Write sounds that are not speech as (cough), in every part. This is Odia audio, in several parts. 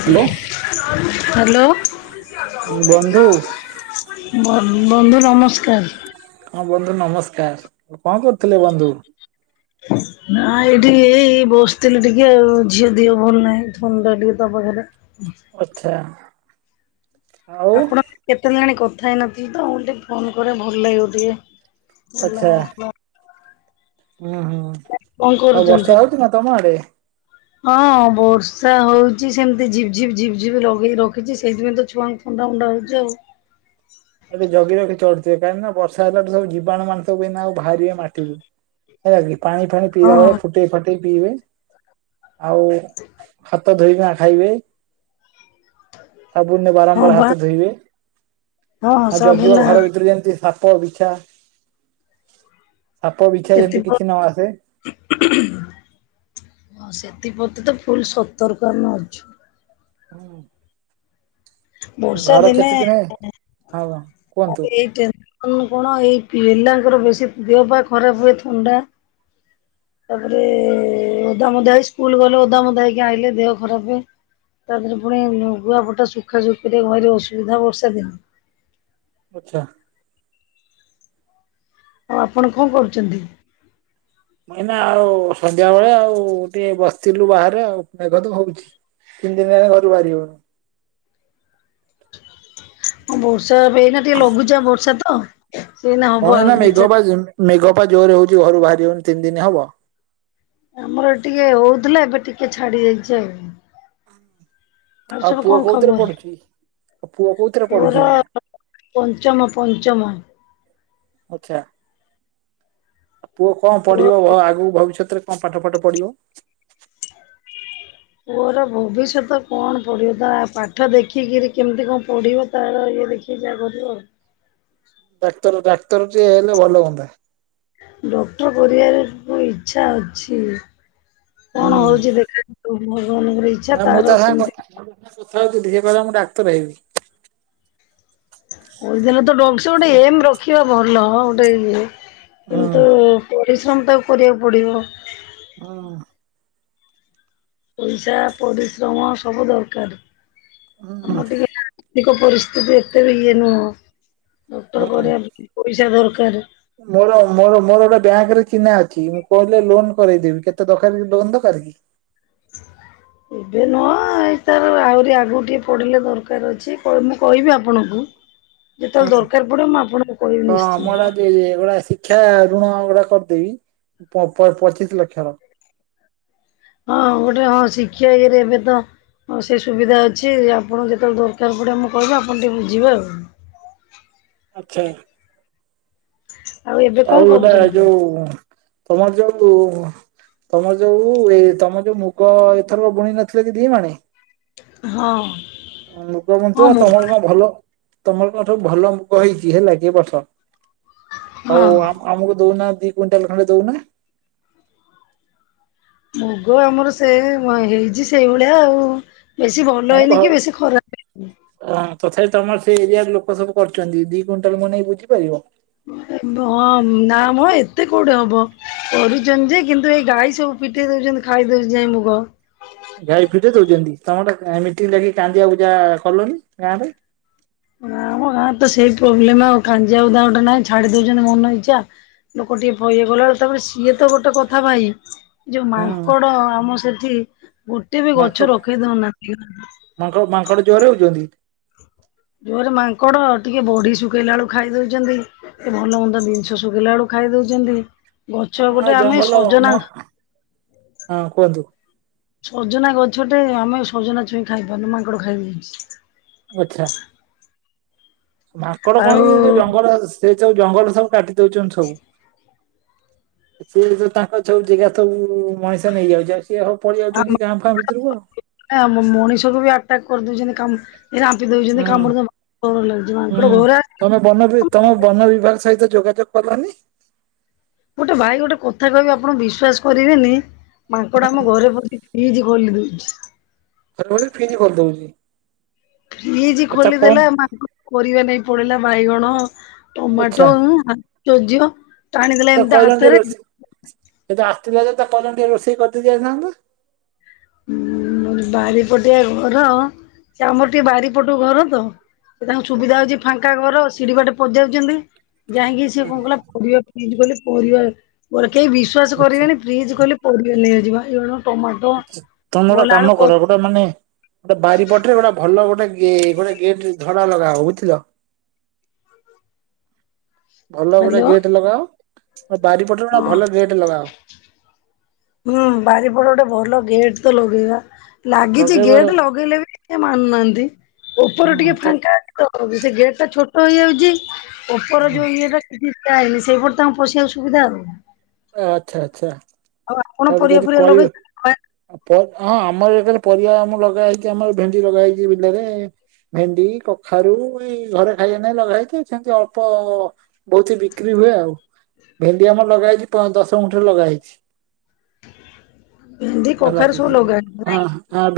Hello hello. ବନ୍ଧୁ ବ ବନ୍ଧୁ ନମସ୍କାର। ହଁ ବନ୍ଧୁ ନମସ୍କାର କଣ କରୁଥିଲେ ବନ୍ଧୁ? ହଁ ନା ଏଠି ଏଇ ବସିଥିଲି ଟିକେ ଆଉ ଝିଅ ଦିଅ ଭଲ ନାହିଁ ଥଣ୍ଡା ଟିକେ ତା ପାଖରେ। ହୁଁ। କଥା। ଆପଣ କେତେ ଦିନ ହେଲାଣି କଥା ହେଇନଥିଲଥିଲେ ତ ଟିକେ ଫୋନ କରେ ଭଲ ଲାଗିବ ଟିକେ। (unintelligible) ଉୁଁ ହୁଁ କଣ ଆଉ କରୁଛନ୍ତି? ବର୍ଷା ହଉଛି ନା ତମ ଆଡେ। ହଁ ବର୍ଷା ହଉଛିି ସେମି ଝିପ ଝିପ୍ ଝିପଝି ଲଗେଇ ରଖିଛି ସେଇଥିପଁ ତ ଛୁଆ ମୁଣ୍ଡା ମୁୁଣ୍ଡା ହେ ଯୋଉ ଏବେ ଜଗି ରଖି ଚଳୁିଥିବେ କାହିକି ନା ବର୍ଷା ହେଲାଟୁ ସବୁ ଜୀବାଣୁ ମାନେ ଆ ବାହାରିବେ ମାଟିରୁ। ହେଲା ପାଣି ଫାଣି ପିଇଲା ବଳେ ହଁ ଫୁଟେଇ ଫାଟେଇ ପିଇବେ। ଆଉ ହାତ ଧୋଇକିନା ଖାଇବେ। ସାବୁନରେ ହଁ ବାରମ୍ବାର ବା ହାତ ଧୋଇବେ। ହଁ ଆଉ ସବୁ ଜଗିବ ନା ଘର ଭିତରେ ଯେମିତି ସାପ ବିଛା ସାପ ବିଛା ଯେମତି କିଛି ନ ଆସେ। ହ ସେଥିପତି ତ ଫୁଲ ସତରକ ନ ଅଛୁ। ହଁ ବର୍ଷା ଘର କେତେ ଦିନ ହଁ କ ଆ ଏଇ ଟେନସନ କଣ ଏଇ ପିଲାଙ୍କର ବେଶୀ ଦେହ ପାା ଖରାପ ହୁଏ ଥଣ୍ଡା। ତାପରେ ଓଦାମ ଦା ସ୍କୁଲ ଗଲେ ଓଦାମଧା ହେଇକି ଆଇଲେ ଦେହ ଖରାପ ହୁଏ। ତାପହରେ ପୁଣି ଲ ଗୁଆପଟା ଶୁଖା ଶୁଖୁ ଘରେ ଅସୁବିଧା ବର୍ଷା ଦିନ। ଆଛା। ଆଉ ଆପଣ କଣ କରୁଛନ୍ତି? ନାଇନା ଆଉ ସନ୍ଧ୍ୟାବେେଳେ ଆଉ ଟିକେ ବସିଥିଲୁ ବାହାରେ ଆଉଖ ତ ହଉଛି। ତିନି ଦିନ ହେଲା ଘରୁ ବାହାରି ହଉନି। ହଁ ବର୍ଷା ଏନା ଟିକେ ଲଗୁଚାପ ବର୍ଷା ତ ସେଇନା ହବ ହଁ ଏ ନା ଆହୁରି ଦି ଚାରି ମେଘପା ମେଘପା ଜୋରରେ ହଉଛି ଘରୁ ବାହାରି ହନି ତିନି ଦିନ ହବ। ଆମର ଟିକେ ହଉଥିଲା ଏବେ ଟିକେ ଛାଡି ଦେଇାଇଛି ଆଉ। ଆଉ ସବୁ ପୁଅ କଣ କୋଉଥିରେ ଖବର ପଢୁଛି? ପୁଅ କୋଉଥିରେ ପଢୁଛି ପର। ଏଇନା? ପଞ୍ଚମ ପଞ୍ଚମ। ଆଛା ଆ ପୁଅ କଣ ପଡିବ ପୁଅ ଆଗକୁ ଭବିଷ୍ୟତରେ କ ପାଠ ପାଠ ପଢ଼ିବ। ପୁଅର ଭବିଷ୍ୟତ କଣ ପଢିବ ତ ପାଠ ଦେଖିକିରି କେମିତି କଣ ପଢ଼ିବ? ତାର ଇଏ ଦେଖିକି ଯାହା କରିବୁ ଆଉ। ଡାକ୍ତର ଡାକ୍ତର ଟିଏ ହେଲେ ଭଲ ହୁଅନ୍ତା। ଡକ୍ଟର କରିବାର ଇଚ୍ଛା ଅଛି। କଣ ହୁଁ ହଉଛି ଦେଖା ଭଗବାନଙ୍କର ଇଚ୍ଛା ତାର କେମିତି। କଥାଉିିଲ ମୁଁ ଡାତର ହେବି। ଲେ ତ ଡଙ୍କସ ଗୋଟେ ଏମ ରଖିବା ଭଲ ଗୋଟେ ଇଏ ହୁଁ କିନ୍ତୁ ପରିଶ୍ରମ ତ କରିବାକୁ ପଡ଼ିବ। ହଁ ପଇସା ପରିଶ୍ରମ ସବୁ ଦରକାର ହୁଁ ଆମର ଟିକେ। ଆର୍ଥିକ ପରିସ୍ଥିତି ଏତେ ଇଏ ନୁହଁ ଡକ୍ଟର ହୁଁ। କ ପଇସା ଦରକାର। ମୋର ମୋର ମୋର ଗୋଟେ ବ୍ୟାଙ୍କ ରେ ଚିହ୍ନା ଅଛି ମୁଁ କହିଲେ ଲୋନ କରାଇଦେବି କେତେ ଦରକାର ଲୋନ ଦରକାର କି। ଏବେ ନୁହ ଏଇ ତାର ଆହୁରି ଆଗକୁ ଟିକଏ ପଡ଼ିଲେ ଦରକାର ଅଛି ମୁଁ କହିବି ଆପଣଙ୍କୁ। ଯେତେବେଳେ ଦରକାର ପଡିବ ମୁଁ ଆପଣଙ୍କୁ କହିବି ନିଶ୍ଚିନ୍ତ। (unintelligible) ଶିକକ୍ଷା ଋଣ ଗୁଡା କରିଦେଇବି ପପଚିଶ ଲକ୍ଷର ହଁ ଗୋଟେ ହଁ ଶିକ୍ଷା ଇଏରେ ଏବେ ତ ହଁ ସେ ସୁବିଧା ଅଛି ଆପଣଙ୍କୁ ଯେତେବେଳେ ଦରକାର ପଡ଼ିବ ମୁଁ କହିବି ଆପଣ ଟିକିେ ବୁ ଯିବାେ ଆଉ। ଆଛା। ଏବେ କଣ ଆଉ ଗୋଟେ କରୁଛନ୍ତି? ଯୋଉ ତମର ଯୋଉ ତମର ଯୋଉ ଏ ତମ ଯୋଉ ମୁଗ ଏଥରକ ବୁଣି ନଥିଲେ କି ଦି ମାଣେ ହଁ। ହଁ ମୁଖ୍ୟମନ୍ତ୍ରୀ ଆ ମୁଁ ତମେ କ ଭଲ। ତମର କଣ ସବୁ ଭଲ ମୁଗ ହେଇଚି ହେଲା କି ଏ ବର୍ଷ ହଁ। ହୋଉ ଆମ୍ ଆମକୁ ଦୋଉନା ଦି କୁଇଣ୍ଟାଲ ଖଣ୍ଡେ ଦୋଉନା? ମୁଗ ଆମର ସେ ହେଇଚି ସେଇଭଳିଆ ଆଉ ବେଶୀ ଭଲ ହେଇନି କି ବେଶୀ ଖରାପ ହେଇନି। ଅଁ ତଥାପି ତମର ସେ ଏରିଆରେ ଲୋକ ସବୁ କରୁଚନ୍ତି ଦି କୁଇଣ୍ଟାଲ ମୋ ନାକୀ ବୁଝିପାରିବ? ହଁ ନା ମ ଏତେ କୋଉଠି ହବ କରୁଚନ୍ତି ଯେ କିନ୍ତୁ ତୁ ଏଇ ଗାଈ ସବୁ ଫିଟେଇ ଦୋଉଚନ୍ତି ଖାଇଦୋଉଚି ଯାଇ ମୁଗ। ଗାଈ ଫିଟେଇ ଦୋଉଚନ୍ତି ତମେ ଟେ ମିଟିଂ ଲଖି କାନ୍ଦିଆ କୁଜା କଲନି ଗାଁ ରେ। ଆମ ଗାଁ ତ ସେଇ ପ୍ରୋବ୍ଲେମ ଆଉ କଞ୍ଜିଆଗୁଦା ଗୋଟେ ନାହିଁ ଛାଡି ଦୋଉଚନ୍ତି ମନ ଇଚ୍ଛା। ଲୋକ ଟିକେ ଭଇ ହେଇ ଗଲାଳକୁ ତାପରେ ସିଏ ତ ଗୋଟେ କଥା ଭାଇ। ଯୋଉ ହୁଁ। ମାଙ୍କଡ ଆମ ସେଠି ଗୋଟେ ବି ଗଛ ରଖେଇ ଦୋଉନାହାନ୍ତି (inaudible) ମାଙ୍କ ମାଙ୍କଡ ଜୁହାର ହୋଉଚନ୍ତି? ଜୋରେ ମାଙ୍କଡ ଟିକେ ବଢି ଶୁଖେଇଲାଳକୁ ଖାଇ ଦୋଉଚନ୍ତି। ଏ ଭଲ ମନ୍ଦ ଜିନିଷ ଶୁଖେଇଲା ବେଳୁ ଖାଇ ଦୋଉଚନ୍ତି ଗଛ ହଁ ଗୋଟେ ଆମେ ଜଙ୍ଗଲ ମ ସଜନା ହଁ କୁହନ୍ତୁ। ସଜନା ଗଛଟେ ଆମେ ସଜନା ଛୁଇଁ ଖାଇ ପାରୁନୁ ମାଙ୍କଡ ଖାଇଦୋଉଚନ୍ତି। ଆଛା। ମାଙ୍କଡ ଆଉ କଣ କି ସେ ଯୋଉ ଜଙ୍ଗଲ ସେ ଯୋଉ ସବୁ ଜଙ୍ଗଲ ସବୁ କାଟି ଦୋଉଚନ୍ତି ସବୁ। ସିଏ ତ ତାଙ୍କ ସବୁ ଜାଗା ସବୁ ମଣିଷ ନେଇଯାଉଚି ଆଉ ସିଏ ସବୁ ପଳେଇ ଯାଉଛନ୍ତି ଗାଁ ଫାଁ ଭିତରକୁ ଆଉ। ନା ମ୍-ମ୍-ମଣିଷକୁ ବି ଆଟାକ୍ କରିଦୋଉଚନ୍ତି କାମ୍ ହୁଁ ମାଙ୍କଡ ହୁଁ ଘୋରା ତମେ ବନ ବି ତମେ ବନ ବିଭାଗ ସହିତ ଯୋଗାଯୋଗ କଲନି? ଗୋଟେ ଭାଇ ଗୋଟେ କଥା କହିବେ ଆପଣ ବିଶ୍ୱାସ କରିବେନି ମାଙ୍କଡ ଆମ ହୁଁ ଘରେ ପଶିକି ଫ୍ରିଜ ଖୋଲିଦୋଉଚି। ଥରେ ଫ୍ରିଜ କରିଦୋଉଚି। ଫ୍ରିଜ ଖୋଲିଦେଲା ମାଙ୍କ (unintelligible) ପରିବା ନେଇକି ପଳେଇଲା ବାଇଗଣ। ଆଚ୍ଛା ଟମାଟୋ (unintelligible) ଆଶ୍ଚର୍ଯ୍ୟ ଟାଣିଦେଲେ ଏମିତି ହାତରେ। ସେ ତ ଆସିଥିଲା ଯେ ତାକୁ କହିଲନି ଟିକେ ରୋଷେଇ କରିଦେଇ ଯାଇଥାନ୍ତା। ଉଁ ବାରିପଟିଆ ଘର ସେ ଆମର ଟିକେ ବାରିପଟୁ ଘର ତ ସେ ତାଙ୍କୁ ସୁବିଧା ହୋଉଛି ଫାଙ୍କା ଘର ସିଡି ବାଟେ ପସି ଯାଉଛନ୍ତି ଯାଇକି ସିଏ କଣ କଲା ପରିବା ଫ୍ରିଜ ଖଲେ ପରିବା କେହି ବିଶ୍ଵାସ ଆଚ୍ଛା କରିବେଣି ଫ୍ରିଜ୍ ଖୋଲି ପରିବା ନେଇଯାଉଚି ବାଇଗଣ ଟମାଟୋ ତମେ ଗୋଟେ ଗଲା କାମ ବେଳୁ କ କର ଗୋଟେ ମାନେ ଗୋଟେ ବାରିପଟରେ ଗୋଟେ ଭଲ ଗୋଟେ ଗୋଟେ ଗେ-ଗେଟ ଧଡା ଲଗା ବୁଝିଲ? ଭଲ ଗୋଟେ ହ୍ୟାଲୋ ଗେଟ୍ ଲଗାଅ। ବାରିପଟ ଗୋଟେ ହଁ ଭଲ ଗେଟ୍ ଲଗାଅ। ହୁଁ ବାରିପଟ ଗୋଟେ ଭଲ ଗେଟ୍ ତ ଲଗେଇବା। ଲାଗିଚି ଲଗେଇବ ଗେଟ୍ ଲଗେଇଲେ ବି ମାନୁନାହାନ୍ତି ଉପର ଟିକେ ହୁଁ ତ ଫାଙ୍କା ତ ସେ ଗେଟ ଟା ଛୋଟ ହେଇଯାଉଚି ଉପର ହୁଁ ଯୋଉ ଇଏଟା ଜି ଟାଇମ୍ ସେଇପଟ ତମ ପଶିବାକୁ ସୁବିଧା ଆଉ। ଆଛା ଆଛା ଆଉ ଆପଣ ତା ପରିବା ଯଦି ଫରିବା କଲ୍ ଲଗେଇଛନ୍ତି? ଆ ପଲ୍ ହଁ ଆମର ହେକରେ ପରିବା ଆମ ଲଗା ହେଇଚି ଆମର ଭେଣ୍ଡି ଲଗା ହେଇଚି ବିଲରେ। ଭେଣ୍ଡି କଖାରୁ ଏଇ ଘରେ ଖାଇବା ନାଇ ଲଗା ହେଇଛି ତ ସେମିତି ଅଳ୍ପ ବହୁତ ବିକ୍ରି ହୁଏ ଆଉ ଭେଣ୍ଡି ଆମର ଲଗା ହେଇଛି ଦଶ ଗଣ୍ଠରେ ଲଗା ହେେଇଛି ଭେଣ୍ଡି ହେଲା କଖାରୁ କି ସବୁ ଲଗାନ୍ତି ନାଇଁ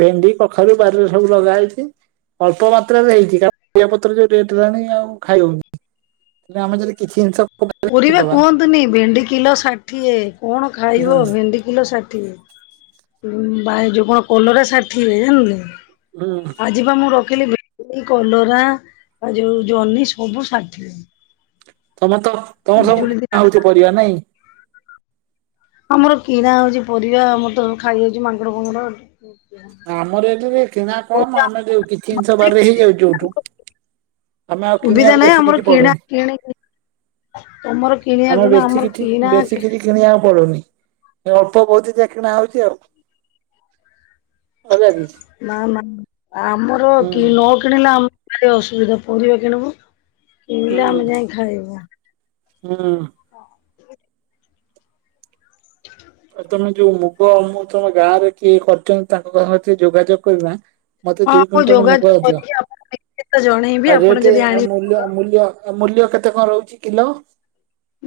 ଭେଣ୍ଡି କଖାରୁ ବାରିରେ ସବୁ ଲଗା ହେଇଛି ଅଳ୍ପ ମାତ୍ରାରେ ହେଇଛି କାରଣିଆ ପତ୍ର ଯୋଉ ରେଟ ହେଲାଣି ଆଉ ଖାଇ ହଉନି ଆମର ଯଦି କିଛି ଜିନିଷ ପରିବା କରିଦବା କୁହନ୍ତୁନି ଭେଣ୍ଡି କିଲୋ ଷାଠିଏ କଣ ଖାଇବ ହୁଁ ଭେଣ୍ଡି କିଲୋ ଷାଠିଏ ଉଁ ଭାଇ ଯୋଉ କଣ କଲର ଷାଠୀ ଏ ହୁଁ ଆଜି ପାଇଁ ମୁଁ ରଖିଲି ଭେଣ୍ଡି କଲରା ଯୋଉ ଜହ୍ନି ସବୁ ଷାଠିଏ ତମେ ତ ତମର ସବୁ ପିଜୁଳି ଗା ଦିନ ହଉଛି ପରିବା ନାଇଁ ଆମର କିଣା ହଉଛି ପରିବା ଆମର ତ ଖାଇଯାଉଛି ମାଙ୍ଗଡ଼ ଫାଙ୍ଗଡ ଆଉ ଆମର ଏଠରେ କିଣା କମ ଆମେ ଯଉ କିଛି ଜିନିଷ ବାରରେ ହେଇଯାଉଛି ଯୋଉଠୁ ଆମେ ଆଉ ସୁବିଧା କିଣିବାକୁ ନାହିଁ ବେଶୀ ଆମର କିଛି କିଣା ପଡୁନି କିଣି ତମର କିଣିବାକୁ ଆମର ନା ବେଶୀ କିଛି କିଣା ବେଶୀ କିଛି କିଣିବାକୁ ପଡୁନି ଏ ଅଳ୍ପ ବହୁତ ଯାହା କିଣା ହଉଛି ଆଉ ହେଲା କି। ନା ନା ଆମର ହୁଁ କି ନ କିଣିଲେ ଆମ ଅସୁବିଧା ପରିବା କିଣିବୁ ହୁଁ କିଣିଲେ ଆମେ ଯାଇ ଖାଇବୁ (unintelligible) (unintelligible) ଆ ତମେ ଯୋଉ ମୁଗ ମୁଁ ତମ ଗାଁ ରେ କିଏ କରିଛନ୍ତି ତାଙ୍କ ସହ ଟିକେ ଯୋଗାଯୋଗ କରିନା ମତେ ହଁ ଦୁଇ ମୁଁ କୁଇଣ୍ଟାଲ ମୁଗଇ ଯୋଗାଯୋଗ ଦିଅ କରିକି ଆପଣଙ୍କୁ ଜଣେଇବି ଆ ଆପଣ ଯଦି ରେଟରେ ଆଣିବେ ମୂଲ୍ୟ ମୂଲ୍ୟ ଆଉ ମୂଲ୍ୟ କେତେ କଣ ରହୁଛି କିଲୋ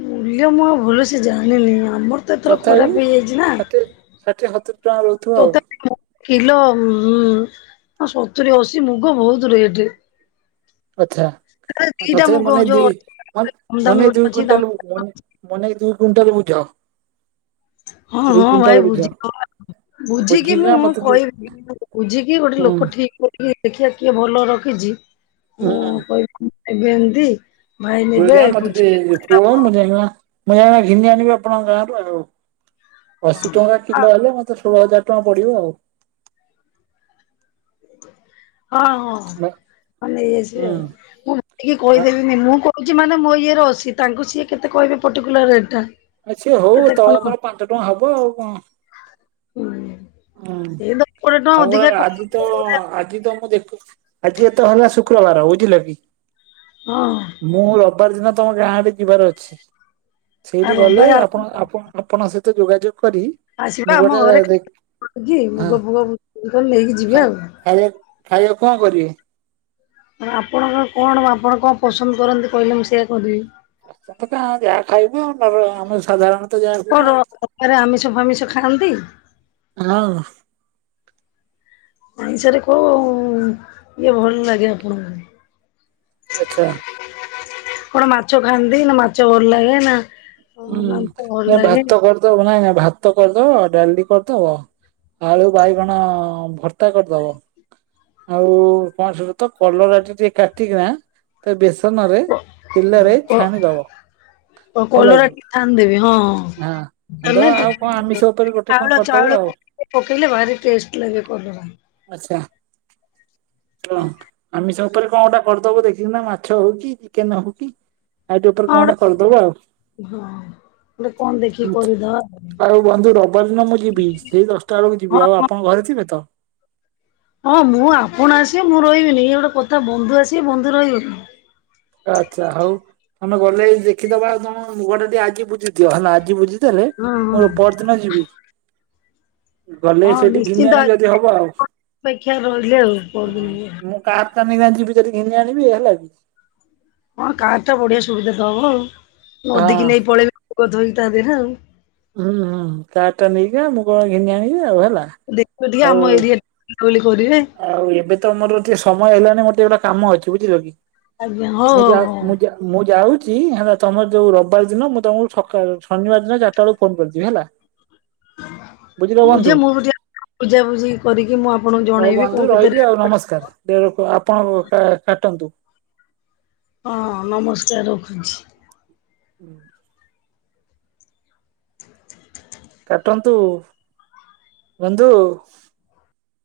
ମୂଲ୍ୟ ମୁଁ ଆଉ ମୁଁ ଭଲ ସେ ଜାଣିନି ଆମର ସେଥର ତଥାପି? ଖରାପ ହେଇଯାଇଛି ନା ଷାଠିଏ ଷାଠିଏ ସତୁରି ଟଙ୍କା ରହୁଥିବ ଆଉ ତତେ କିଲୋ ହଁ ସତୁରିୀ ଅଶୀ ମୁଗ ବହୁତ ରେଟ ଆଛା ଆଉ ଦିଟା ତଥ ମୁଗ ମାନେ ଦ ଯୋଉ କମ୍ ଦାମୀ ମାନେ ଗୋଟେ ଦୁଇ ଅଛି ଦାମୀ କୁଇଣ୍ଟାଲେ ମନେକ ଦୁଇ କୁଇଣ୍ଟାଲ ବୁଝ ହଁ ଦୁଇ ହଁ କୁଇଣ୍ଟାଲ ଭାଇ ବୁଝ (unintelligible) ବୁଝିକି ବୁଝିକିନା ମୁଁ ମତେ ଟି କହିବି ବୁଝିକି ଗୋଟେ ହୁଁ ଲୋକ ଠିକ କରୁ ଟ ଦେଖିବା କିଏ ଭଲ ରଖିଛି ମୁଁ ହୁଁ। କହିବି ଏବେ ଏମତି ଭାଇ ନେବେ ଯୋଉଗାଁ ମତେ ବୁଝ ଟିକେ କୁହ ମୁଁ ଯାଇ ଜମା ମୁ ଯାଇ ଘିନି ଆଣିବି ଆପଣଙ୍କ ଗାଁ ରୁ ଆଉ ଅଶି ଟ କିଲୋ ହେଲେ ମୋତେ ଷୋହଳ ହଜାର ଟଙ୍କା ପଡିବ ଆଉ ହଁ ହଁଁ ନେଇ ଆସିବି ହୁଁ ଆଉ ମୁଁ ଟେ ଆ କହିଦେବିନି ମୁଁ କ ହୁଛି ମାନେ ମୋ ଇଏରେ ଅସି ତାଙ୍କୁ ସିଏ କେତେ କହିବେ ପର୍ଟିକୁଲାର ରେଟ ଟା ଆ ସେ ହଉ କେତେ ତଳ କଣ ଉପର ପାଞ୍ଚ ଟଙ୍କା ହବ ଆଉ କଣ ହୁଁ ହୁଁ ସେ ଦଶ କୋଡ଼ିଏ ଆଉ ଟଙ୍କା ଅଧିକା କ ଆଜି ତ ଆଜି ତ ମୁଁ ଦେଖ ଆଜି ଏତ ହେଲା ଶୁକ୍ରବାର ବୁଝିଲେ ହଁ ମୁଁ ରବିବାର ଦିନ ତମ ଗାଁ ଆଡ଼େ ଯିବାର ଅଛି ଆଉ ସେଇଠି ଗଲେ ରବିବାର ଆପଣ ଆପଣ ଆପଣଙ୍କ ସହିତ ଯୋଗାଯୋଗ କରି ଆସିବେ ମୁଁ ଆମ ଗୋଟେ ଘରେ ଦେ ଗି ମୁଗ ଫୁଗ ନେଇକି ଯିବେ ଆଉ ଖାଇୟାକୁ ଖାଇୟାକୁ କ, ଣ କରିବେ? ମାନେ ଆପଣଙ୍କ କଣ ଆପଣ କଣ ପସନ୍ଦ କରନ୍ତି କହିଲେ ମୁଁ ସେଇଆ କରିଦେବି ସମ୍ପୁଥା ଯାଆ ଖାଇବୁ ତାପରେ ଆମ ସାଧାରଣ ତମର ରବିବାରେ ଆମିଷ ଫାମିଷ ଖାଆନ୍ତି? ହ୍ୟାଲୋ। ଓଡ଼ିଶାରେ କୋହୁ ଇଏ ଭଲ ଲାଗେ ଆପଣଙ୍କୁ? ଆଚ୍ଛା। କଣ ମାଛ ଖାଆନ୍ତି? ନାଁ ମାଛ ଭଲ ଲାଗେ ନାଁ ହୁଁ ନାଇଁ ଭାତ କରିଦବ ନାଇଁ ନାଇଁ ଭାତ କରିଦବ ଡାଲି କରିଦବ। ଆଳୁ ବାଇଗଣ ଭର୍ତ୍ତା କରିଦବ। ଆଉ କଣ ସବୁତ କଲରା ଟିକେ କାଟିକି ନା ତାକୁ ବେସ ନରେ ତେଲରେ ଛାଣିଦବ। ତ ହେଲା କଲରା କି ଟି ଛାଣିଦେବି ହଁ ହଁ। ଆମେ ଦବ ବି ଆଉ କଣ ଆମିଷ ଉପରେ ଗୋଟେ କଣ ଚାଉଳ କରିଦବ ଚାଉଳ ଆଉ ପକେ ପକେଇଲେ ଭାରି ଟେଷ୍ଟ ଲାଗେ କଲରା। (unintelligible) ଆଚ୍ଛା (inaudible) କଣ ଆମିଷ ଉପରେ କଣ ଗୋଟା କରିଦବ ଦେଖି କିନା ମାଛ ହଉ କି ଚିକେନ୍ ହଉ କି ଆଉ ଟିକେ ଉପରେ କଣ ହଁ ଗୋଟା ଗୋଟେ କରିଦବ ଆଉ। ସବୁ ହଁ ଟେ କଣ ଦେଖିକି କରିଦବା। ଆଉ ବନ୍ଧୁ ରବିବାର ଦିନ ମୁଁ ଯିବି, ସେଇ ଦଶଟା ବେଳକୁ ହଁ ଯିବି ଆଉ ହଁ ଆପଣ ଘରେ ଥିବେ ତ? ହଁ ମୁଁ ଆପଣ ଆସିବେ, ମୁଁ ରହିବିନି ଇଏ ଗୋଟେ କଥା ବନ୍ଧୁ ଆସିବେ ବନ୍ଧୁ ରହିବନି। ଆଚ୍ଛା ହଉ ତମେ ଗଲେଇ ଦେଖିଦବା ଆଉ କଣ ମୁଁ ଗଟେ ଟିଏ ଆଜି ବୁଝି ଦିଅ ହେଲା ଆଜି ବୁଝି ଦେଲେ ହଁ ହଁ ମୁଁ ପଅଦିନ ଯିବି। ହୁଁ ଗଲେ ହଁ ସେଠି ନିଶ୍ଚିନ୍ତ ଘିନିଆଣିବି ଯଦି ହବ ଆଉ, ଅପେକ୍ଷା ରହିଲେ ଆଉ ପରଦିନ ଆଉ ମୁଁ କାର ତାନି ଗାଁ ଜିବି ଯଦି ଘିନି ଆଣିବି ହେଲା କି? ହଁ କାର ଟା ବଢ଼ିଆ ସୁବିଧା ତ ହବ ଆଉ ହଁ। ନଧୀକି ନେଇ ପଳେଇବେ ଗଧ ହେଇକି ତା ଦେହରେ ଆଉ। ହୁଁ କାର ଟା ନେଇଜା ମୁଁ କଣ ଘିନି ଆଣିବି ଆଉ ହେଲା। ଦେଖ ଟିକେ ଆଉ ଆମ ଏରିଆରେ କହିଲେ କରିବେ। ଆଉ ଏବେ ତ ମୋର ଟିଏ ସମୟ ହେଲାନି ମୋର ଟିକେ ଗୋଟା କାମ ଅଛି ବୁଝିଲ କି? ଆଜ୍ଞା ହଉ ମୁଁ ହଉ ଯା ହଉ। ମୁଁ ଯା ମୁଁ ଯାଉଚି ହେଲା ତମର ଯୋଉ ରବିବାର ଦିନ ମୁଁ ତମକୁ ଛକାଳୁ ଛନିବାର ଦିନ ଚାରିଟା ବେଳକୁ ଫୋନ୍ କରିଦେବି ହେଲା। ବୁଝିଲ ବନ୍ଧୁ। ବୁଝେ ମୁଁ ବୁଝେ ପୂଜା ପୂଜି କରିକି ମୁଁ ଆପଣଙ୍କ ହଉ ବନ୍ଧୁ ରହିଲି ଆଉ ନମସ୍କାର, ଦେଳକୁ ଆପଣ କା କାଟନ୍ତୁ। ହଁ ନମସ୍କାର ରଖୁଛି। ହୁଁ। କାଟନ୍ତୁ ବନ୍ଧୁ।